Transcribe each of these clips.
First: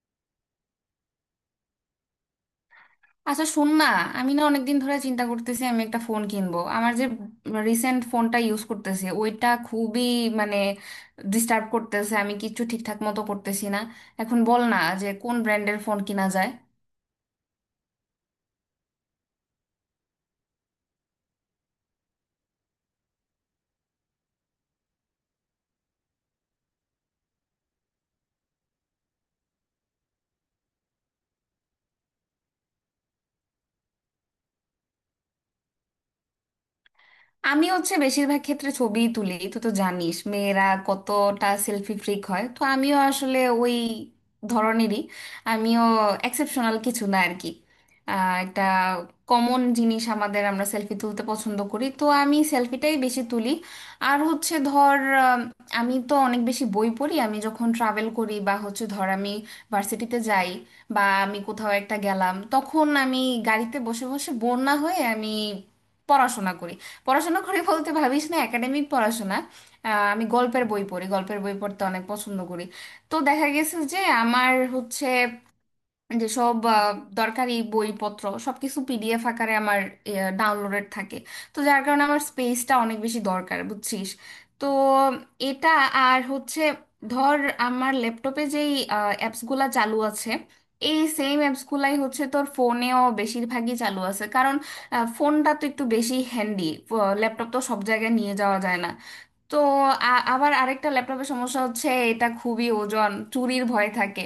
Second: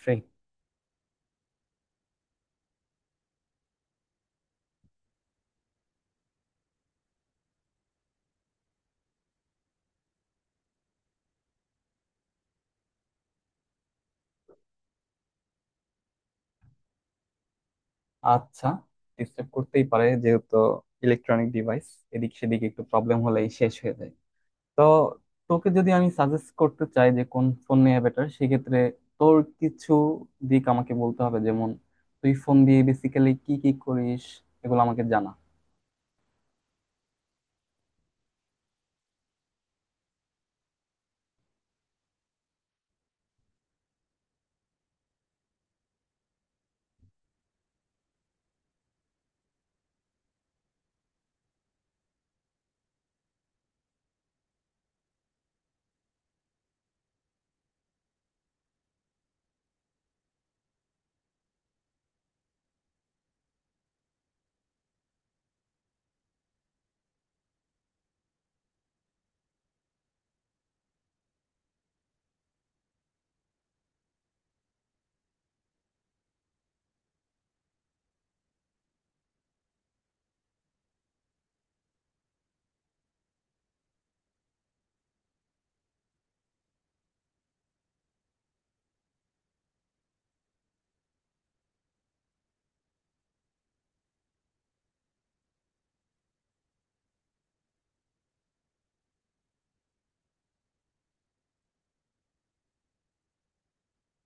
Free. আচ্ছা, শোন না। আমি না অনেকদিন ধরে চিন্তা করতেছি, আমি একটা ফোন কিনবো। আমার যে রিসেন্ট ফোনটা ইউজ করতেছি ওইটা খুবই, মানে, ডিস্টার্ব করতেছে, আমি কিচ্ছু ঠিকঠাক মতো করতেছি না। এখন বল না যে কোন ব্র্যান্ডের ফোন কিনা যায়। আচ্ছা, ডিস্টার্ব করতেই পারে, যেহেতু ইলেকট্রনিক ডিভাইস। এদিক সেদিক একটু প্রবলেম হলেই শেষ হয়ে যায়। তো তোকে যদি আমি সাজেস্ট করতে চাই যে কোন ফোন নেওয়া বেটার, সেক্ষেত্রে তোর কিছু দিক আমাকে বলতে হবে, যেমন তুই ফোন দিয়ে বেসিক্যালি কি কি করিস, এগুলো আমাকে জানা। আমি হচ্ছে বেশিরভাগ ক্ষেত্রে ছবি তুলি। তুই তো জানিস মেয়েরা কতটা সেলফি ফ্রিক হয়, তো আমিও আসলে ওই ধরনেরই। আমিও এক্সেপশনাল কিছু না আর কি। একটা কমন জিনিস আমাদের, আমরা সেলফি তুলতে পছন্দ করি, তো আমি সেলফিটাই বেশি তুলি। আর হচ্ছে ধর, আম, আমি তো অনেক বেশি বই পড়ি। আমি যখন ট্রাভেল করি বা হচ্ছে ধর আমি ভার্সিটিতে যাই, বা আমি কোথাও একটা গেলাম, তখন আমি গাড়িতে বসে বসে বোর না হয়ে আমি পড়াশোনা করি। পড়াশোনা করে বলতে ভাবিস না একাডেমিক পড়াশোনা। আমি গল্পের বই পড়ি, গল্পের বই পড়তে অনেক পছন্দ করি। তো দেখা গেছে যে আমার হচ্ছে যে সব দরকারি বইপত্র সবকিছু পিডিএফ আকারে আমার ডাউনলোডেড থাকে। তো যার কারণে আমার স্পেসটা অনেক বেশি দরকার, বুঝছিস। তো এটা। আর হচ্ছে ধর, আমার ল্যাপটপে যেই অ্যাপসগুলা চালু আছে, এই সেম অ্যাপসগুলাই হচ্ছে তোর ফোনেও বেশিরভাগই চালু আছে, কারণ ফোনটা তো একটু বেশি হ্যান্ডি। ল্যাপটপ তো সব জায়গায় নিয়ে যাওয়া যায় না। তো আবার আরেকটা ল্যাপটপের সমস্যা হচ্ছে, এটা খুবই ওজন, চুরির ভয় থাকে।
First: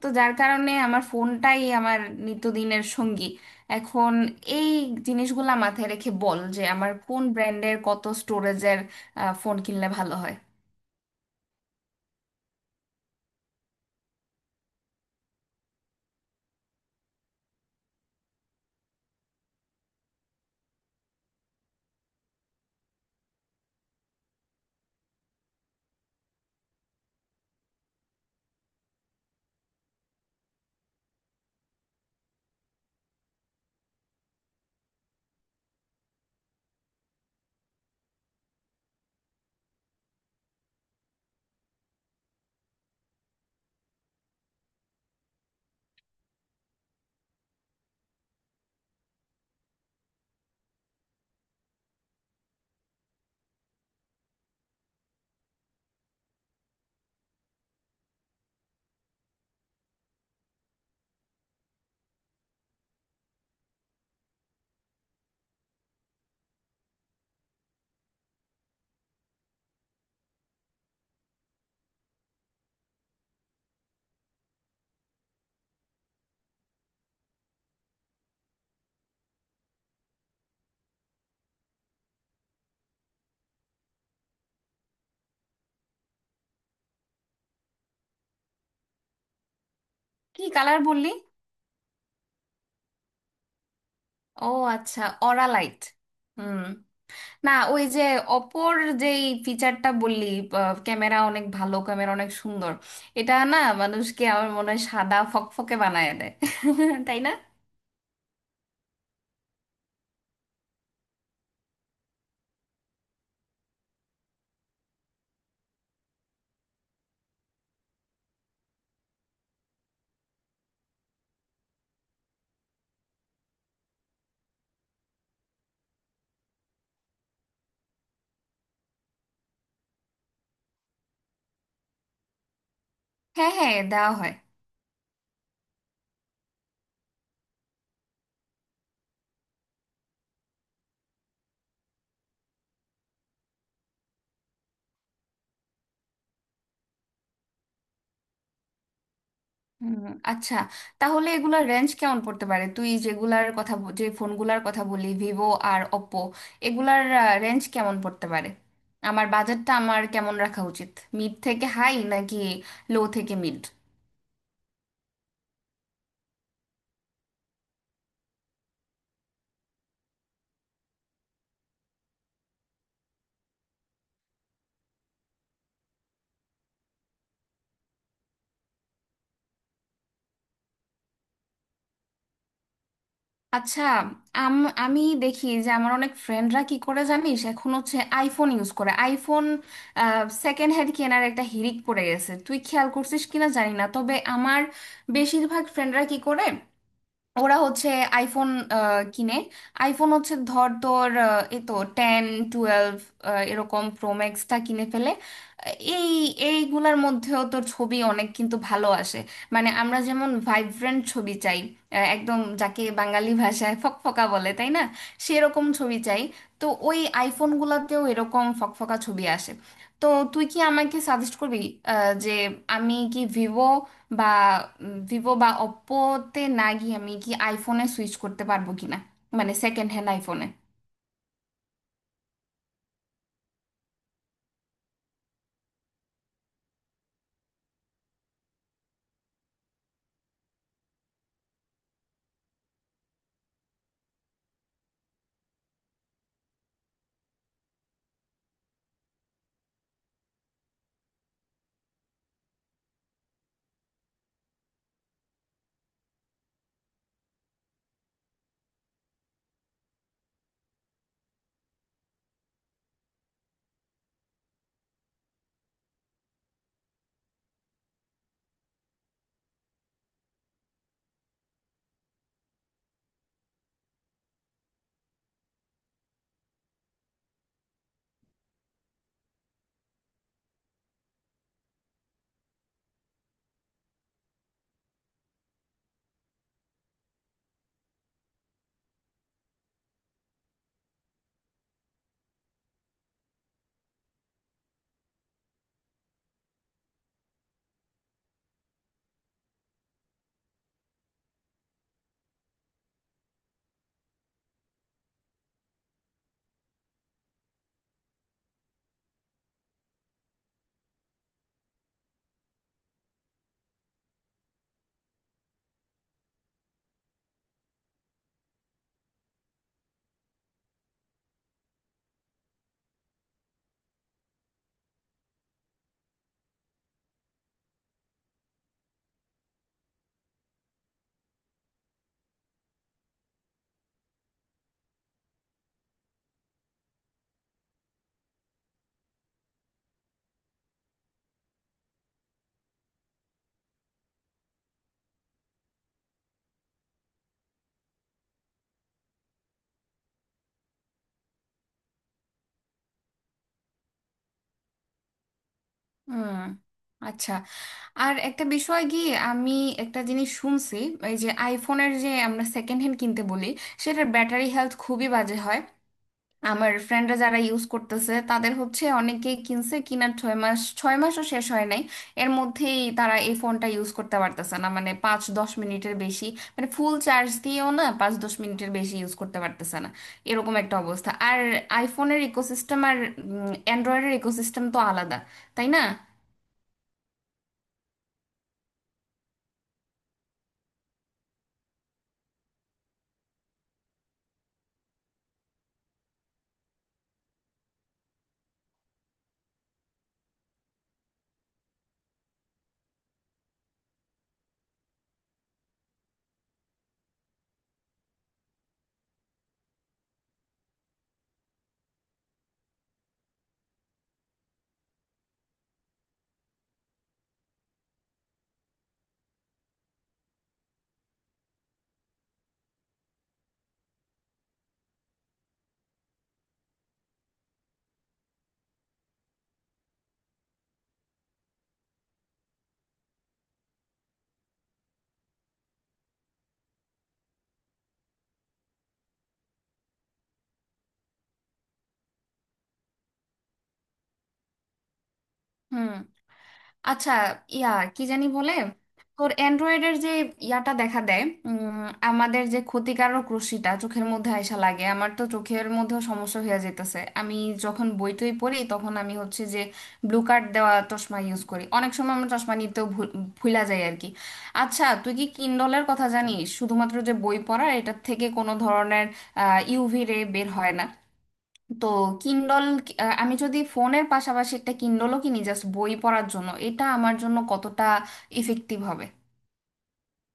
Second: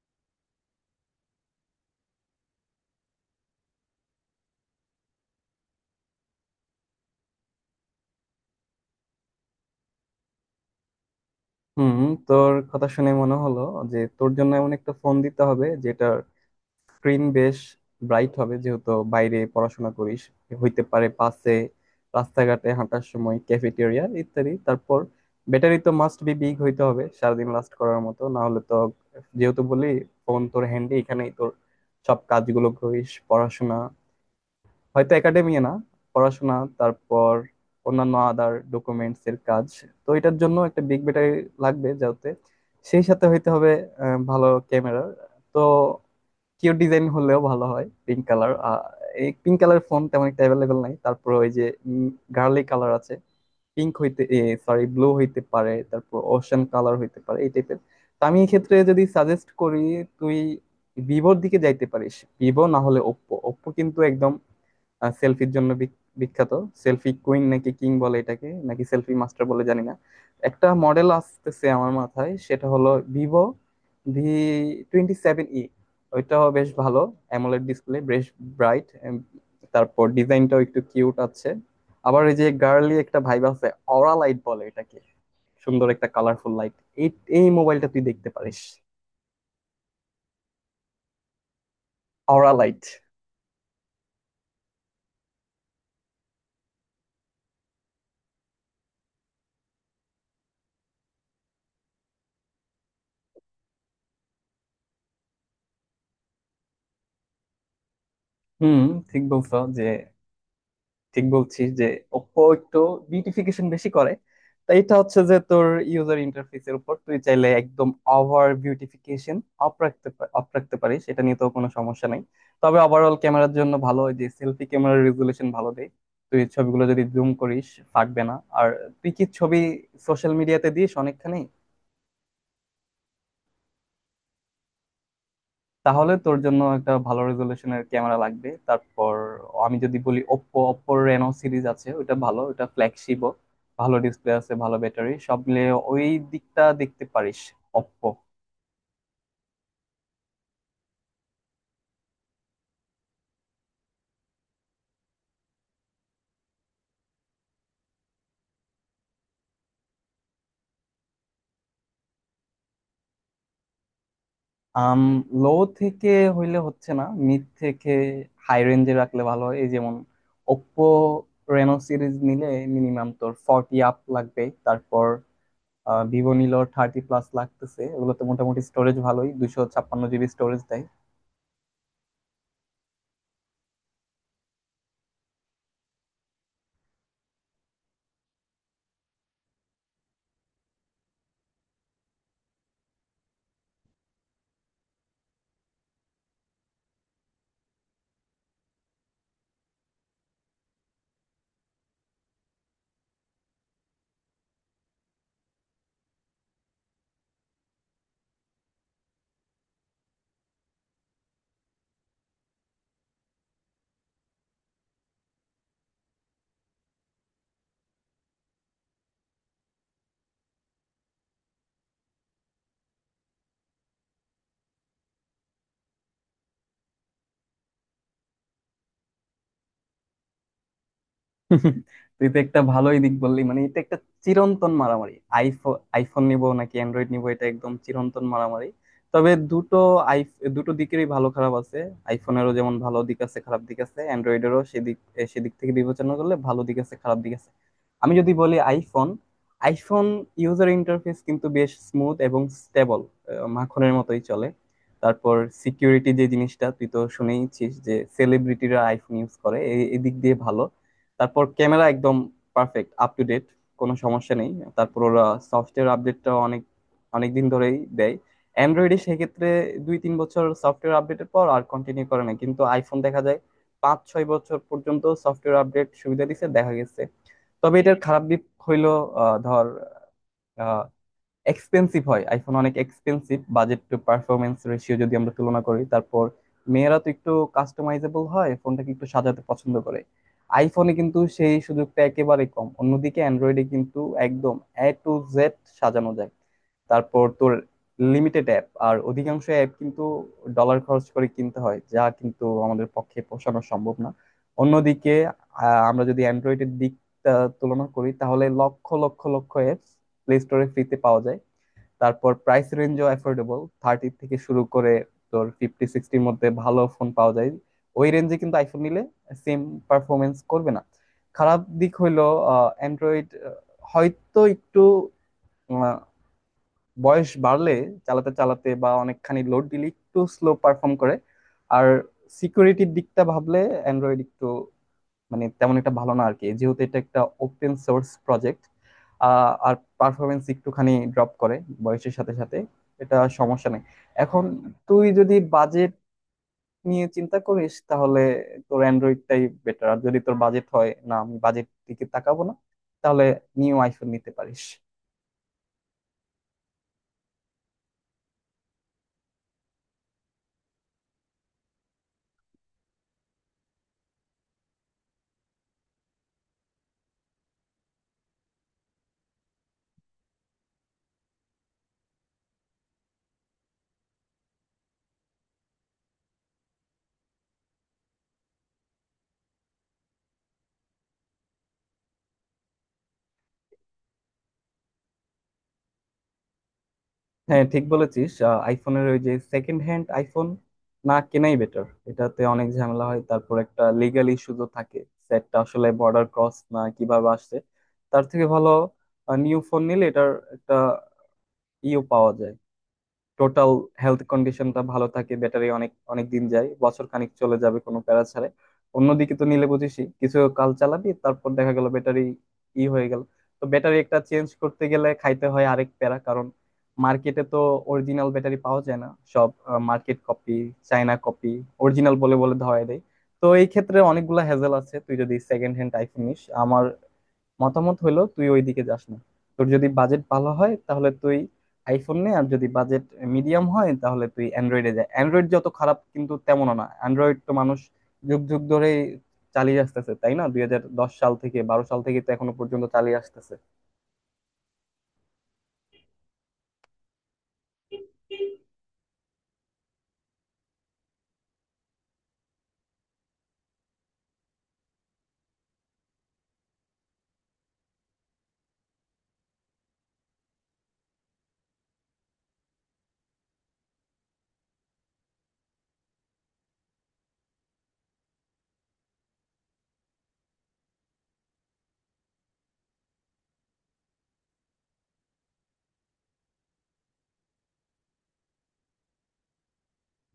তো যার কারণে আমার ফোনটাই আমার নিত্যদিনের সঙ্গী। এখন এই জিনিসগুলা মাথায় রেখে বল যে আমার কোন ব্র্যান্ডের, কত স্টোরেজের ফোন কিনলে ভালো হয়। হুম, তোর কথা শুনে মনে হলো যে তোর জন্য এমন একটা ফোন দিতে হবে যেটার স্ক্রিন বেশ ব্রাইট হবে, যেহেতু বাইরে পড়াশোনা করিস, হইতে পারে পাশে রাস্তাঘাটে হাঁটার সময়, ক্যাফেটেরিয়া ইত্যাদি। তারপর ব্যাটারি তো মাস্ট বি বিগ হইতে হবে, সারাদিন লাস্ট করার মতো, না হলে তো। যেহেতু বলি ফোন তোর হ্যান্ডে, এখানেই তোর সব কাজগুলো করিস, পড়াশোনা, হয়তো একাডেমি না, পড়াশোনা, তারপর অন্যান্য আদার ডকুমেন্টস এর কাজ। তো এটার জন্য একটা বিগ ব্যাটারি লাগবে, যাতে সেই সাথে হইতে হবে ভালো ক্যামেরা। তো কিউ ডিজাইন হলেও ভালো হয়, পিঙ্ক কালার। এই পিঙ্ক কালার ফোন তেমন একটা অ্যাভেলেবেল নাই, তারপর ওই যে গার্লি কালার আছে, পিঙ্ক হইতে, সরি ব্লু হইতে পারে, তারপর ওশান কালার হইতে পারে এই টাইপের। তো আমি এক্ষেত্রে যদি সাজেস্ট করি, তুই ভিভোর দিকে যাইতে পারিস। ভিভো না হলে ওপ্পো। ওপ্পো কিন্তু একদম সেলফির জন্য বিখ্যাত। সেলফি কুইন নাকি কিং বলে এটাকে, নাকি সেলফি মাস্টার বলে জানি না। একটা মডেল আসতেছে আমার মাথায়, সেটা হলো ভিভো V27e। ওইটাও বেশ ভালো, অ্যামোলেড ডিসপ্লে বেশ ব্রাইট, তারপর ডিজাইনটাও একটু কিউট আছে, আবার ওই যে গার্লি একটা ভাইব আছে, অরা লাইট বলে এটাকে, সুন্দর একটা কালারফুল লাইট। এই এই মোবাইলটা তুই দেখতে পারিস, কি কালার বললি? অরা লাইট। ও, আচ্ছা, অরা লাইট। হুম। না, ওই যে অপোর যেই ফিচারটা বললি, ক্যামেরা অনেক ভালো, ক্যামেরা অনেক সুন্দর। এটা না মানুষকে আমার মনে হয় সাদা ফকফকে বানায় দেয়। তাই না? হুম, ঠিক বলছো যে ঠিক বলছিস যে ওপো একটু বিউটিফিকেশন বেশি করে। তাই এটা হচ্ছে যে তোর ইউজার ইন্টারফেসের উপর তুই চাইলে একদম ওভার বিউটিফিকেশন off রাখতে পারিস, এটা নিয়ে তো কোনো সমস্যা নাই। তবে ওভারঅল ক্যামেরার জন্য ভালো, ওই যে সেলফি ক্যামেরার রেজুলেশন ভালো দেয়। তুই ছবিগুলো যদি জুম করিস, ফাটবে না। আর তুই কি ছবি সোশ্যাল মিডিয়াতে দিস অনেকখানি? হ্যাঁ, হ্যাঁ, দেওয়া হয়। তাহলে তোর জন্য একটা ভালো রেজলিউশনের ক্যামেরা লাগবে। তারপর আমি যদি বলি ওপ্পো, ওপ্পোর রেনো সিরিজ আছে, ওটা ভালো, ওটা ফ্ল্যাগশিপও, ভালো ডিসপ্লে আছে, ভালো ব্যাটারি, সব মিলে ওই দিকটা দেখতে পারিস, ওপ্পো। হুম, আচ্ছা। তাহলে এগুলার রেঞ্জ কেমন পড়তে পারে? তুই যেগুলার কথা যে ফোনগুলার কথা বলি, ভিভো আর ওপ্পো, এগুলার রেঞ্জ কেমন পড়তে পারে? আমার বাজেটটা আমার কেমন রাখা উচিত? মিড থেকে হাই, নাকি লো থেকে মিড? আম লো থেকে হইলে হচ্ছে না, মিড থেকে হাই রেঞ্জে রাখলে ভালো হয়, এই যেমন ওপ্পো রেনো সিরিজ নিলে মিনিমাম তোর ফর্টি আপ লাগবে, তারপর ভিভো নিলো থার্টি প্লাস লাগতেছে। ওগুলোতে মোটামুটি স্টোরেজ ভালোই, 256 জিবি স্টোরেজ দেয়। আচ্ছা। আম আমি দেখি যে আমার অনেক ফ্রেন্ডরা কি করে জানিস, এখন হচ্ছে আইফোন ইউজ করে। আইফোন সেকেন্ড হ্যান্ড কেনার একটা হিড়িক পড়ে গেছে, তুই খেয়াল করছিস কিনা জানি না। তবে আমার বেশিরভাগ ফ্রেন্ডরা কি করে, ওরা হচ্ছে আইফোন কিনে। আইফোন হচ্ছে ধর তোর এ তো টেন, টুয়েলভ, এরকম প্রোম্যাক্সটা কিনে ফেলে। আহ, এই এইগুলার মধ্যেও তোর ছবি অনেক কিন্তু ভালো আসে। মানে আমরা যেমন ভাইব্রেন্ট ছবি চাই, একদম যাকে বাঙালি ভাষায় ফকফকা বলে, তাই না? সেরকম ছবি চাই। তো ওই আইফোন গুলাতেও এরকম ফকফকা ছবি আসে। তো তুই কি আমাকে সাজেস্ট করবি যে আমি কি ভিভো বা, ওপ্পোতে না গিয়ে আমি কি আইফোনে সুইচ করতে পারবো কিনা? মানে সেকেন্ড হ্যান্ড আইফোনে? তুই তো একটা ভালোই দিক বললি, মানে এটা একটা চিরন্তন মারামারি, আইফোন আইফোন নিব নাকি অ্যান্ড্রয়েড নিব, এটা একদম চিরন্তন মারামারি। তবে আই দুটো দিকেরই ভালো খারাপ আছে। আইফোনেরও যেমন ভালো দিক আছে, খারাপ দিক আছে, অ্যান্ড্রয়েডেরও সেদিক থেকে বিবেচনা করলে ভালো দিক আছে, খারাপ দিক আছে। আমি যদি বলি আইফোন। আইফোন ইউজার ইন্টারফেস কিন্তু বেশ স্মুথ এবং স্টেবল, মাখনের মতোই চলে। তারপর সিকিউরিটি, যে জিনিসটা তুই তো শুনেইছিস যে সেলিব্রিটিরা আইফোন ইউজ করে, এই এই দিক দিয়ে ভালো। তারপর ক্যামেরা একদম পারফেক্ট, আপ টু ডেট, কোনো সমস্যা নেই। তারপর ওরা সফটওয়্যার আপডেটটা অনেক অনেক দিন ধরেই দেয়। অ্যান্ড্রয়েডে সেক্ষেত্রে 2-3 বছর সফটওয়্যার আপডেটের পর আর কন্টিনিউ করে না, কিন্তু আইফোন দেখা যায় 5-6 বছর পর্যন্ত সফটওয়্যার আপডেট সুবিধা দিচ্ছে, দেখা গেছে। তবে এটার খারাপ দিক হইলো, ধর, এক্সপেন্সিভ হয়, আইফোন অনেক expensive, budget to performance ratio যদি আমরা তুলনা করি। তারপর মেয়েরা তো একটু কাস্টমাইজেবল হয়, ফোনটাকে একটু সাজাতে পছন্দ করে, আইফোনে কিন্তু সেই সুযোগটা একেবারে কম, অন্যদিকে অ্যান্ড্রয়েডে কিন্তু একদম A to Z সাজানো যায়। তারপর তোর লিমিটেড অ্যাপ, আর অধিকাংশ অ্যাপ কিন্তু ডলার খরচ করে কিনতে হয়, যা কিন্তু আমাদের পক্ষে পোষানো সম্ভব না। অন্যদিকে আমরা যদি অ্যান্ড্রয়েডের দিকটা তুলনা করি, তাহলে লক্ষ লক্ষ লক্ষ অ্যাপস প্লে স্টোরে ফ্রিতে পাওয়া যায়। তারপর প্রাইস রেঞ্জও অ্যাফোর্ডেবল, থার্টি থেকে শুরু করে তোর ফিফটি সিক্সটির মধ্যে ভালো ফোন পাওয়া যায়। ওই রেঞ্জে কিন্তু আইফোন নিলে সেম পারফরমেন্স করবে না। খারাপ দিক হইলো, অ্যান্ড্রয়েড হয়তো একটু আহ, বয়স বাড়লে, চালাতে চালাতে বা অনেকখানি লোড দিলে একটু স্লো পারফর্ম করে। আর সিকিউরিটির দিকটা ভাবলে অ্যান্ড্রয়েড একটু, মানে তেমন একটা ভালো না আর কি, যেহেতু এটা একটা ওপেন সোর্স প্রজেক্ট। আর পারফরমেন্স একটুখানি ড্রপ করে বয়সের সাথে সাথে, এটা সমস্যা নেই। এখন তুই যদি বাজেট নিয়ে চিন্তা করিস তাহলে তোর অ্যান্ড্রয়েডটাই বেটার, আর যদি তোর বাজেট হয়, না আমি বাজেট দিকে তাকাবো না, তাহলে নিউ আইফোন নিতে পারিস। হুম, আচ্ছা। আর একটা বিষয় কি, আমি একটা জিনিস শুনছি। এই যে আইফোনের যে আমরা সেকেন্ড হ্যান্ড কিনতে বলি, সেটার ব্যাটারি হেলথ খুবই বাজে হয়। আমার ফ্রেন্ডরা যারা ইউজ করতেছে তাদের হচ্ছে অনেকেই কিনছে, কিনার 6 মাস, ছয় মাসও শেষ হয় নাই, এর মধ্যেই তারা এই ফোনটা ইউজ করতে পারতেছে না, মানে 5-10 মিনিটের বেশি। মানে ফুল চার্জ দিয়েও না, 5-10 মিনিটের বেশি ইউজ করতে পারতেছে না। এরকম একটা অবস্থা। আর আইফোনের ইকোসিস্টেম আর অ্যান্ড্রয়েডের ইকোসিস্টেম তো আলাদা, তাই না? হ্যাঁ, ঠিক বলেছিস, আইফোনের ওই যে সেকেন্ড হ্যান্ড আইফোন না কেনাই বেটার, এটাতে অনেক ঝামেলা হয়, তারপর একটা লিগাল ইস্যু তো থাকে, সেটটা আসলে বর্ডার ক্রস না কিভাবে আসছে। তার থেকে ভালো নিউ ফোন নিলে এটার একটা ইও পাওয়া যায়, টোটাল হেলথ কন্ডিশনটা ভালো থাকে, ব্যাটারি অনেক অনেক দিন যায়, বছর খানিক চলে যাবে কোনো প্যারা ছাড়াই। অন্যদিকে তো নিলে বুঝিসই, কিছু কাল চালাবি তারপর দেখা গেল ব্যাটারি ই হয়ে গেল। তো ব্যাটারি একটা চেঞ্জ করতে গেলে খাইতে হয় আরেক প্যারা, কারণ মার্কেটে তো অরিজিনাল ব্যাটারি পাওয়া যায় না, সব market copy, China copy, original বলে বলে ধরায় দেয়। তো এই ক্ষেত্রে অনেকগুলা হ্যাজেল আছে, তুই যদি সেকেন্ড হ্যান্ড আইফোন নিস। আমার মতামত হলো, তুই ওইদিকে যাস না। তোর যদি বাজেট ভালো হয় তাহলে তুই আইফোন নে, আর যদি বাজেট মিডিয়াম হয় তাহলে তুই অ্যান্ড্রয়েডে যা। অ্যান্ড্রয়েড যত খারাপ কিন্তু তেমনও না, অ্যান্ড্রয়েড তো মানুষ যুগ যুগ ধরে চালিয়ে আসতেছে, তাই না? 2010 সাল থেকে, বারো সাল থেকে তো এখনো পর্যন্ত চালিয়ে আসতেছে। হুম, আচ্ছা। ইয়া, কি জানি বলে, তোর অ্যান্ড্রয়েডের যে ইয়াটা দেখা দেয়, আমাদের যে ক্ষতিকারক রশ্মিটা চোখের মধ্যে আয়সা লাগে, আমার তো চোখের মধ্যেও সমস্যা হয়ে যেতেছে। আমি যখন বই টই পড়ি তখন আমি হচ্ছে যে ব্লু কার্ড দেওয়া চশমা ইউজ করি। অনেক সময় আমার চশমা নিতেও ভুলা যায় আর কি। আচ্ছা, তুই কি কিন্ডলের কথা জানিস? শুধুমাত্র যে বই পড়া, এটার থেকে কোনো ধরনের ইউভি রে বের হয় না। তো কিন্ডল, আমি যদি ফোনের পাশাপাশি একটা কিন্ডলও কিনি জাস্ট বই পড়ার জন্য, এটা আমার জন্য কতটা ইফেক্টিভ হবে?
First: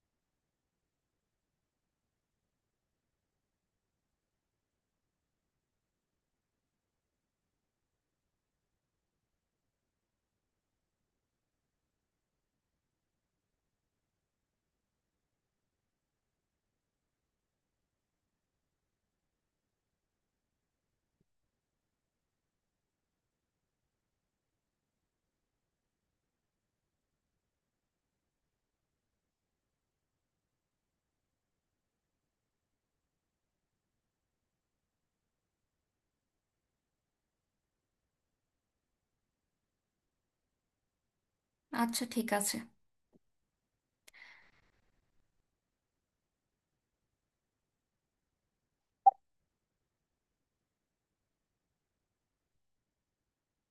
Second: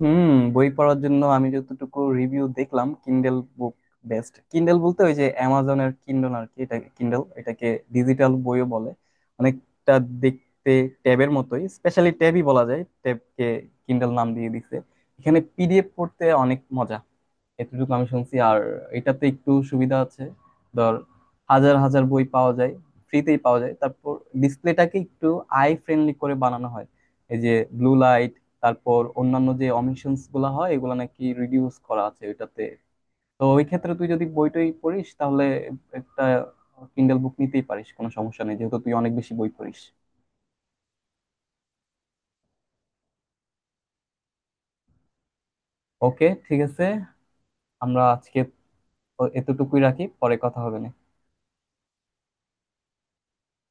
হুম, বই পড়ার জন্য আমি যতটুকু রিভিউ দেখলাম, কিন্ডেল বুক বেস্ট। কিন্ডেল বলতে ওই যে অ্যামাজনের কিন্ডল আর কি, এটা কিন্ডল, এটাকে ডিজিটাল বইও বলে, অনেকটা দেখতে ট্যাবের মতোই, স্পেশালি ট্যাবই বলা যায়, ট্যাবকে কিন্ডল নাম দিয়ে দিছে। এখানে পিডিএফ পড়তে অনেক মজা, এতটুকু আমি শুনছি। আর এটাতে একটু সুবিধা আছে, ধর হাজার হাজার বই পাওয়া যায়, ফ্রিতেই পাওয়া যায়। তারপর ডিসপ্লেটাকে একটু আই ফ্রেন্ডলি করে বানানো হয়, এই যে ব্লু লাইট তারপর অন্যান্য যে অমিশনস গুলা হয় এগুলা নাকি রিডিউস করা আছে ওইটাতে। তো ওই ক্ষেত্রে তুই যদি বইটই পড়িস তাহলে একটা কিন্ডেল বুক নিতেই পারিস, কোনো সমস্যা নেই, যেহেতু তুই অনেক বেশি বই পড়িস। আচ্ছা, ঠিক আছে। ওকে, ঠিক আছে। আমরা আজকে এতটুকুই রাখি, পরে কথা হবে না।